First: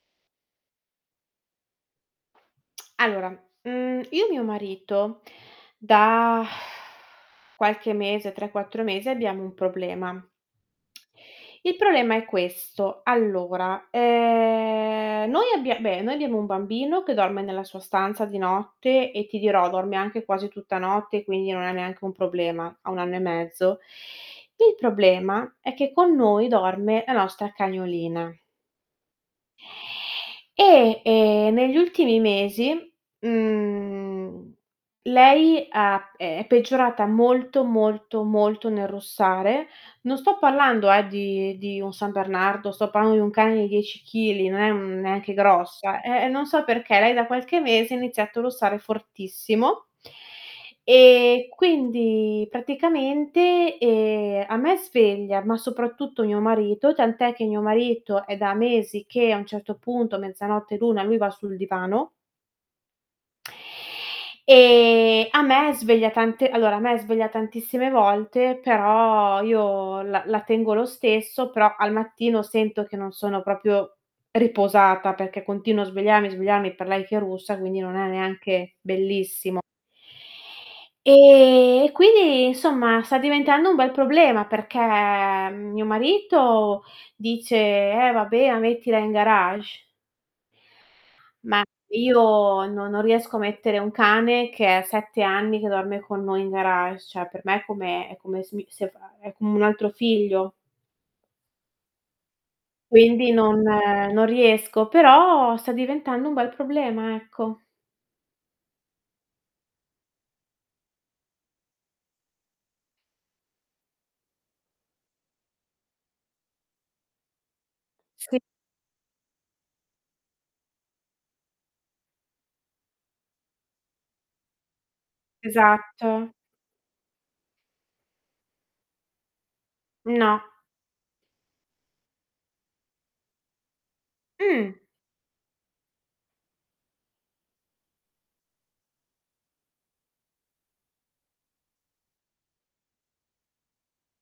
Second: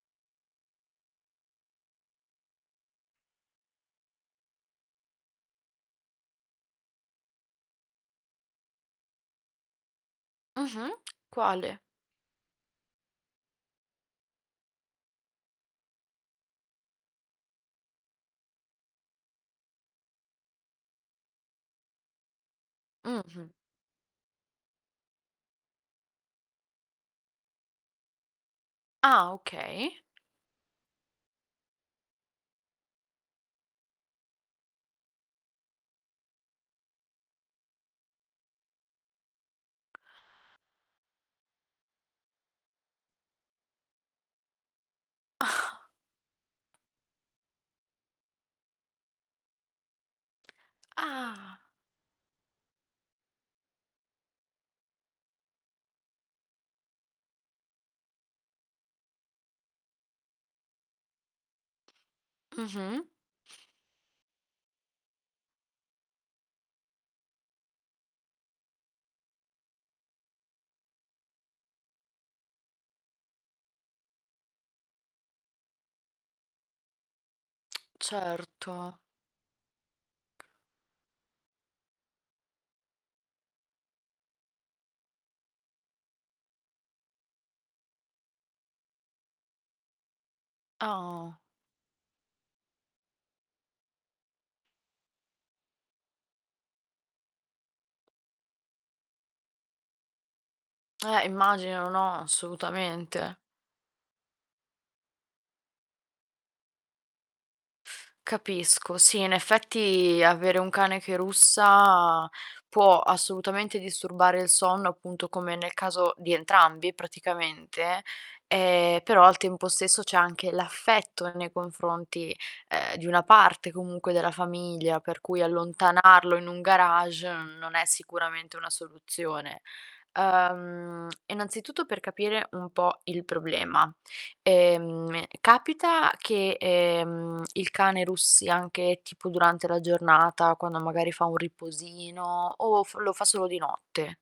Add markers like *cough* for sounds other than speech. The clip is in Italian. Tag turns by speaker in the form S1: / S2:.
S1: Allora, mhmm, io e mio marito da *sighs* qualche mese, 3, 4 mesi, abbiamo un problema.
S2: Mh-mh, *clicks tongue*
S1: Il
S2: quale?
S1: problema è questo: allora, ehm, noi abbia beh, noi abbiamo un bambino che dorme nella sua stanza di notte e, ti dirò, dorme anche quasi tutta notte, quindi non è neanche un problema. Ha 1 anno e
S2: Mh-mh.
S1: mezzo. Il problema è che con noi dorme la nostra cagnolina.
S2: Ah, okay.
S1: E, ehm, negli ultimi mesi, mhmm, lei ha ehm, è peggiorata molto, molto, molto nel russare. Non sto parlando, ehm, di di un San Bernardo, sto parlando di un cane di 10 kg, non è un non è neanche
S2: *chuckles*
S1: grossa. Eh, eh, non so perché, lei da qualche mese ha iniziato a russare fortissimo. E
S2: Ah!
S1: quindi, praticamente, ehm, a me sveglia, ma soprattutto mio marito, tant'è che mio marito è da mesi che, a un certo punto, mezzanotte, l'1, lui va sul divano.
S2: Mh-mh.
S1: E a me sveglia tante allora, a me sveglia tantissime volte, però io la la tengo lo stesso, però al mattino sento che non sono proprio riposata, perché continuo a svegliarmi, svegliarmi per lei che russa, quindi non è neanche
S2: Certo.
S1: bellissimo. Ehm, e, quindi, insomma, sta diventando un bel problema perché mio marito dice: "Eh, vabbè, ma mettila in garage".
S2: Oh.
S1: Ma io no non riesco a mettere un cane, che è 7 anni che dorme con noi, in garage. Cioè per me è come è come se mi se fa uhm, è come un altro figlio.
S2: Eh, immagino, no,
S1: Quindi
S2: assolutamente.
S1: non non riesco. Però sta diventando un bel problema, ecco.
S2: Capisco. Sì, in effetti avere un cane che russa può assolutamente disturbare il sonno, appunto, come nel caso di entrambi, praticamente.
S1: Sì.
S2: Ehm, però, al tempo stesso, c'è anche l'affetto nei confronti, ehm, di una parte comunque della famiglia, per cui
S1: Esatto.
S2: allontanarlo in un garage n non è sicuramente una soluzione.
S1: No.
S2: Ehm, innanzitutto, per capire un po' il problema:
S1: Mh.
S2: ehm, capita che, ehm, il cane russi anche tipo durante la giornata, quando magari fa un riposino o f lo fa solo di notte?